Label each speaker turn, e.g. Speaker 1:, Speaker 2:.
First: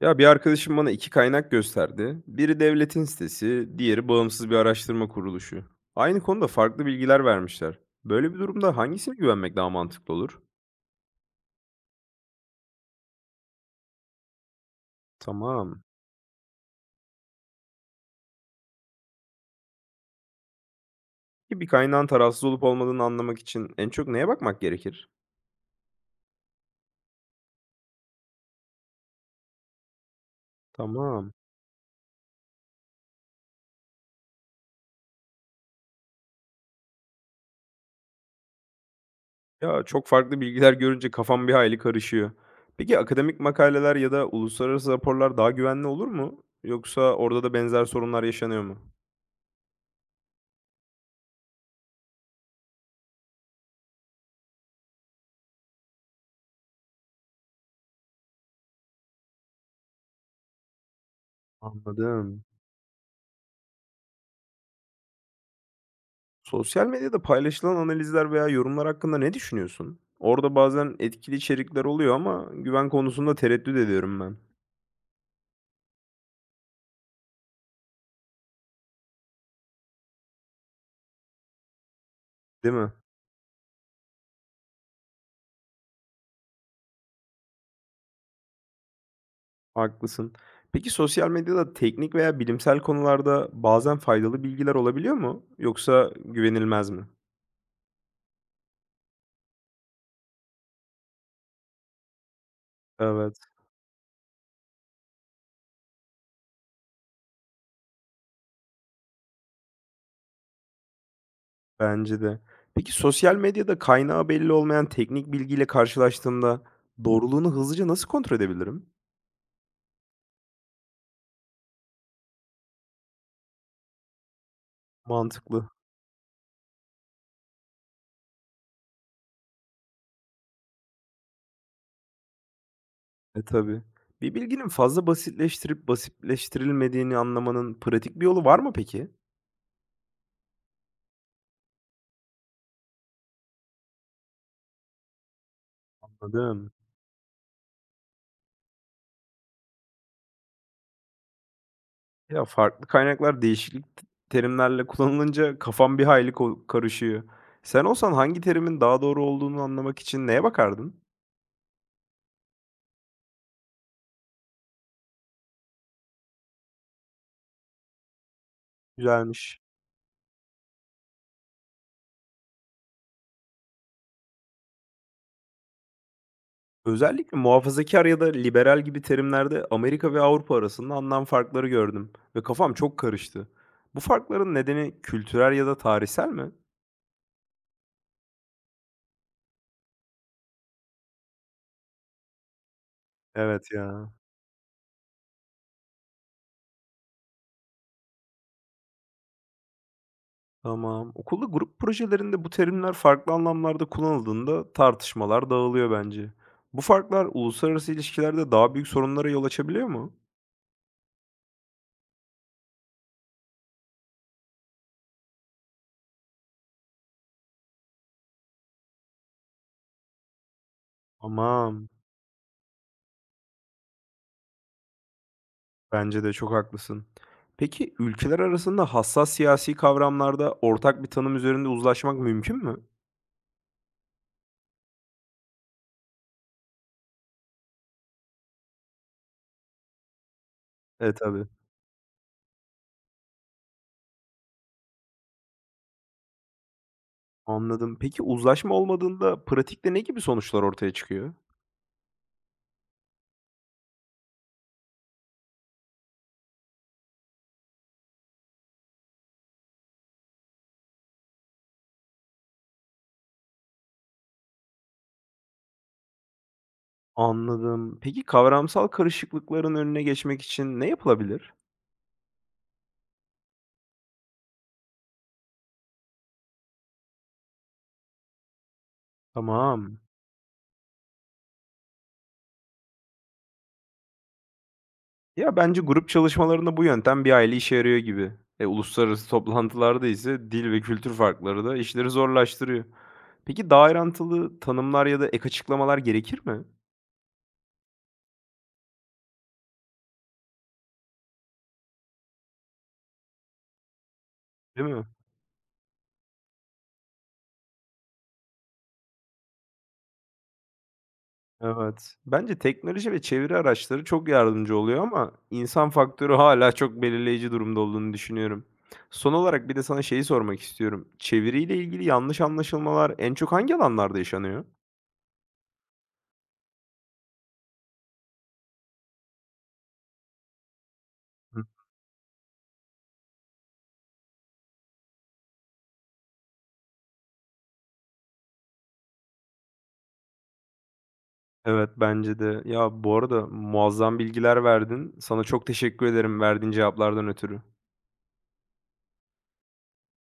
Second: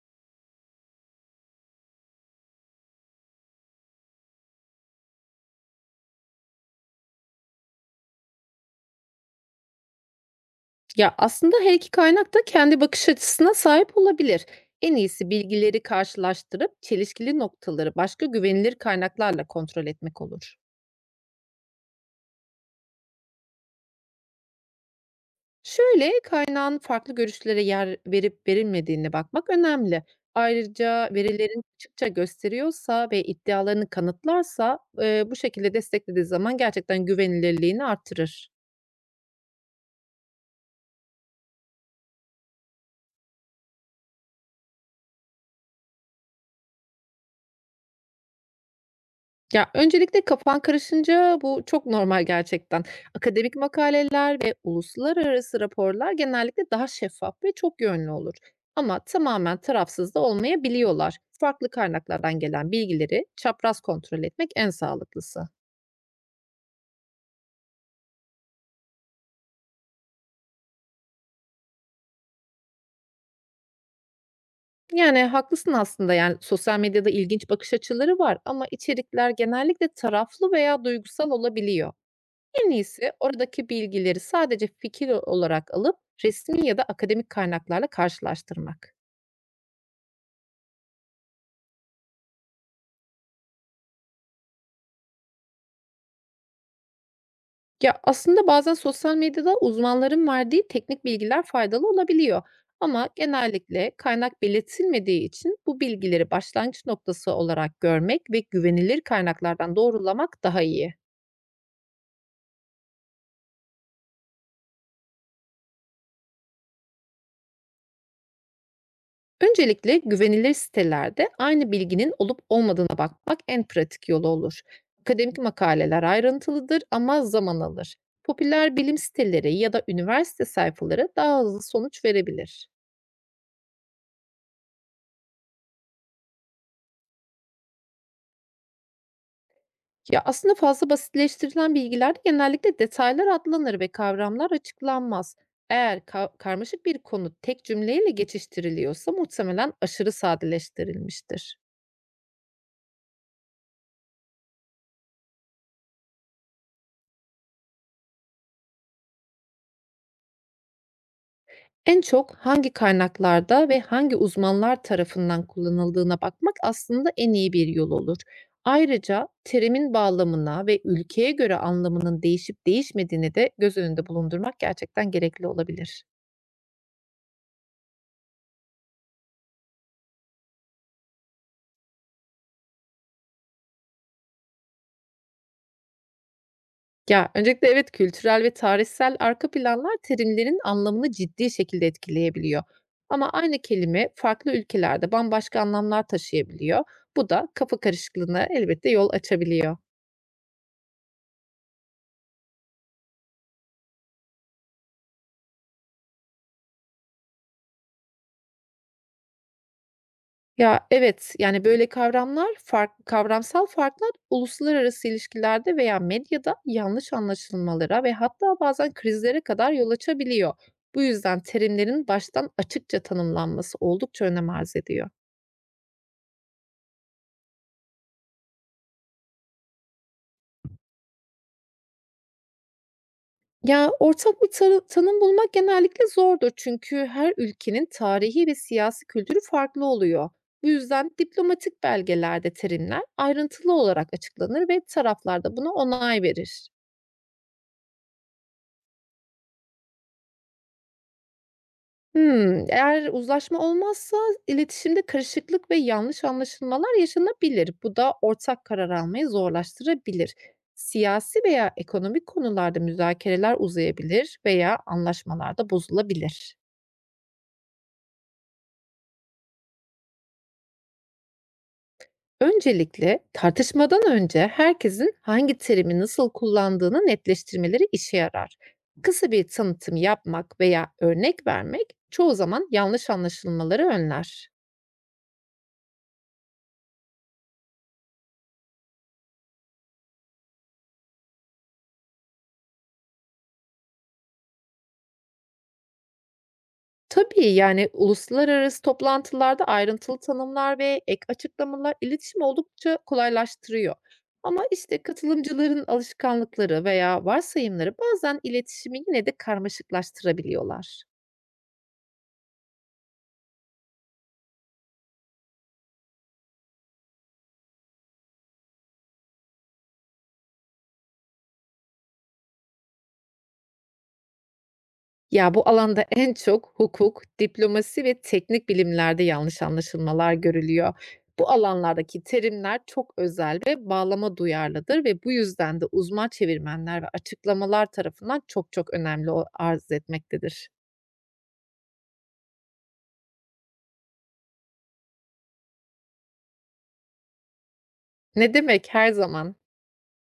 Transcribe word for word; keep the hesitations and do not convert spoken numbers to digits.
Speaker 1: Ya bir arkadaşım bana iki kaynak gösterdi. Biri devletin sitesi, diğeri bağımsız bir araştırma kuruluşu. Aynı konuda farklı bilgiler vermişler. Böyle bir durumda hangisine güvenmek daha mantıklı olur?
Speaker 2: Ya, aslında her iki kaynak da kendi bakış açısına sahip olabilir. En iyisi bilgileri
Speaker 1: Tamam.
Speaker 2: karşılaştırıp çelişkili noktaları başka güvenilir kaynaklarla kontrol etmek olur.
Speaker 1: Ki bir kaynağın tarafsız olup olmadığını anlamak için en çok neye bakmak gerekir?
Speaker 2: Şöyle, kaynağın farklı görüşlere yer verip verilmediğine bakmak önemli. Ayrıca
Speaker 1: Tamam.
Speaker 2: verilerin açıkça gösteriyorsa ve iddialarını kanıtlarsa, eee, bu şekilde desteklediği zaman gerçekten güvenilirliğini artırır.
Speaker 1: Ya çok farklı bilgiler görünce kafam bir hayli karışıyor. Peki akademik makaleler ya da uluslararası raporlar daha güvenli olur mu? Yoksa orada da benzer sorunlar yaşanıyor mu?
Speaker 2: Ya, öncelikle kafan karışınca bu çok normal gerçekten. Akademik makaleler ve uluslararası raporlar genellikle daha şeffaf ve çok yönlü olur. Ama tamamen tarafsız da olmayabiliyorlar. Farklı kaynaklardan
Speaker 1: Anladım.
Speaker 2: gelen bilgileri çapraz kontrol etmek en sağlıklısı.
Speaker 1: Sosyal medyada paylaşılan analizler veya yorumlar hakkında ne düşünüyorsun? Orada bazen etkili içerikler oluyor ama güven konusunda tereddüt ediyorum ben.
Speaker 2: Yani haklısın aslında yani sosyal medyada ilginç bakış açıları var ama içerikler genellikle taraflı veya duygusal olabiliyor. En
Speaker 1: Değil mi?
Speaker 2: iyisi oradaki bilgileri sadece fikir olarak alıp resmi ya da akademik kaynaklarla karşılaştırmak.
Speaker 1: Haklısın. Peki sosyal medyada teknik veya bilimsel konularda bazen faydalı bilgiler olabiliyor mu? Yoksa güvenilmez mi?
Speaker 2: Ya, aslında bazen sosyal medyada uzmanların verdiği teknik bilgiler faydalı olabiliyor ama
Speaker 1: Evet,
Speaker 2: genellikle kaynak belirtilmediği için bu bilgileri başlangıç noktası olarak görmek ve güvenilir kaynaklardan doğrulamak daha iyi.
Speaker 1: bence de. Peki sosyal medyada kaynağı belli olmayan teknik bilgiyle karşılaştığımda doğruluğunu hızlıca nasıl kontrol edebilirim?
Speaker 2: Öncelikle güvenilir sitelerde aynı bilginin olup olmadığına bakmak en pratik yolu olur. Akademik
Speaker 1: Mantıklı.
Speaker 2: makaleler ayrıntılıdır ama zaman alır. Popüler bilim siteleri ya da üniversite sayfaları daha hızlı sonuç verebilir.
Speaker 1: E, tabii. Bir bilginin fazla basitleştirip basitleştirilmediğini anlamanın pratik bir yolu var mı peki?
Speaker 2: Ya, aslında fazla basitleştirilen bilgilerde genellikle detaylar atlanır ve kavramlar açıklanmaz. Eğer ka
Speaker 1: Anladım.
Speaker 2: karmaşık bir konu tek cümleyle geçiştiriliyorsa muhtemelen aşırı sadeleştirilmiştir.
Speaker 1: Ya, farklı kaynaklar değişik t terimlerle kullanılınca kafam bir hayli ko karışıyor. Sen olsan hangi terimin daha doğru olduğunu anlamak için neye bakardın?
Speaker 2: En çok hangi kaynaklarda ve hangi uzmanlar tarafından kullanıldığına bakmak aslında en iyi bir yol olur. Ayrıca
Speaker 1: Güzelmiş.
Speaker 2: terimin bağlamına ve ülkeye göre anlamının değişip değişmediğini de göz önünde bulundurmak gerçekten gerekli olabilir.
Speaker 1: Özellikle muhafazakar ya da liberal gibi terimlerde Amerika ve Avrupa arasında anlam farkları gördüm ve kafam çok karıştı. Bu farkların nedeni kültürel ya da tarihsel mi?
Speaker 2: Ya, öncelikle evet, kültürel ve tarihsel arka planlar terimlerin anlamını ciddi şekilde etkileyebiliyor. Ama aynı
Speaker 1: Evet
Speaker 2: kelime
Speaker 1: ya.
Speaker 2: farklı ülkelerde bambaşka anlamlar taşıyabiliyor. Bu da kafa karışıklığına elbette yol açabiliyor.
Speaker 1: Tamam. Okulda grup projelerinde bu terimler farklı anlamlarda kullanıldığında tartışmalar dağılıyor bence. Bu farklar uluslararası ilişkilerde daha büyük sorunlara yol açabiliyor mu?
Speaker 2: Ya evet, yani böyle kavramlar, fark, kavramsal farklar uluslararası ilişkilerde veya medyada yanlış anlaşılmalara ve hatta bazen krizlere kadar yol açabiliyor. Bu yüzden
Speaker 1: Aman,
Speaker 2: terimlerin baştan açıkça tanımlanması oldukça önem arz ediyor.
Speaker 1: bence de çok haklısın. Peki ülkeler arasında hassas siyasi kavramlarda ortak bir tanım üzerinde uzlaşmak mümkün mü?
Speaker 2: Ya, ortak bir tarı tanım bulmak genellikle zordur çünkü her ülkenin tarihi ve siyasi kültürü farklı oluyor. Bu yüzden
Speaker 1: E tabii.
Speaker 2: diplomatik belgelerde terimler ayrıntılı olarak açıklanır ve taraflar da buna onay verir.
Speaker 1: Anladım. Peki uzlaşma olmadığında pratikte ne gibi sonuçlar ortaya çıkıyor?
Speaker 2: Hımm, eğer uzlaşma olmazsa iletişimde karışıklık ve yanlış anlaşılmalar yaşanabilir. Bu da ortak karar almayı zorlaştırabilir. Siyasi veya ekonomik konularda müzakereler uzayabilir veya anlaşmalar da bozulabilir.
Speaker 1: Anladım. Peki kavramsal karışıklıkların önüne geçmek için ne yapılabilir?
Speaker 2: Öncelikle tartışmadan önce herkesin hangi terimi nasıl kullandığını netleştirmeleri işe yarar. Kısa bir tanıtım
Speaker 1: Tamam.
Speaker 2: yapmak veya örnek vermek çoğu zaman yanlış anlaşılmaları önler.
Speaker 1: Ya, bence grup çalışmalarında bu yöntem bir aile işe yarıyor gibi. E, uluslararası toplantılarda ise dil ve kültür farkları da işleri zorlaştırıyor. Peki daha ayrıntılı tanımlar ya da ek açıklamalar gerekir mi?
Speaker 2: Tabii yani uluslararası toplantılarda ayrıntılı tanımlar ve ek açıklamalar iletişim oldukça kolaylaştırıyor. Ama
Speaker 1: Değil
Speaker 2: işte
Speaker 1: mi?
Speaker 2: katılımcıların alışkanlıkları veya varsayımları bazen iletişimi yine de karmaşıklaştırabiliyorlar.
Speaker 1: Evet. Bence teknoloji ve çeviri araçları çok yardımcı oluyor ama insan faktörü hala çok belirleyici durumda olduğunu düşünüyorum. Son olarak bir de sana şeyi sormak istiyorum. Çeviriyle ilgili yanlış anlaşılmalar en çok hangi alanlarda yaşanıyor?
Speaker 2: Ya, bu alanda en çok hukuk, diplomasi ve teknik bilimlerde yanlış anlaşılmalar görülüyor. Bu alanlardaki terimler çok özel ve bağlama duyarlıdır ve bu yüzden de uzman çevirmenler ve açıklamalar tarafından çok çok önemli o arz etmektedir.
Speaker 1: Evet, bence de. Ya, bu arada muazzam bilgiler verdin. Sana çok teşekkür ederim verdiğin cevaplardan ötürü.
Speaker 2: Ne demek, her zaman.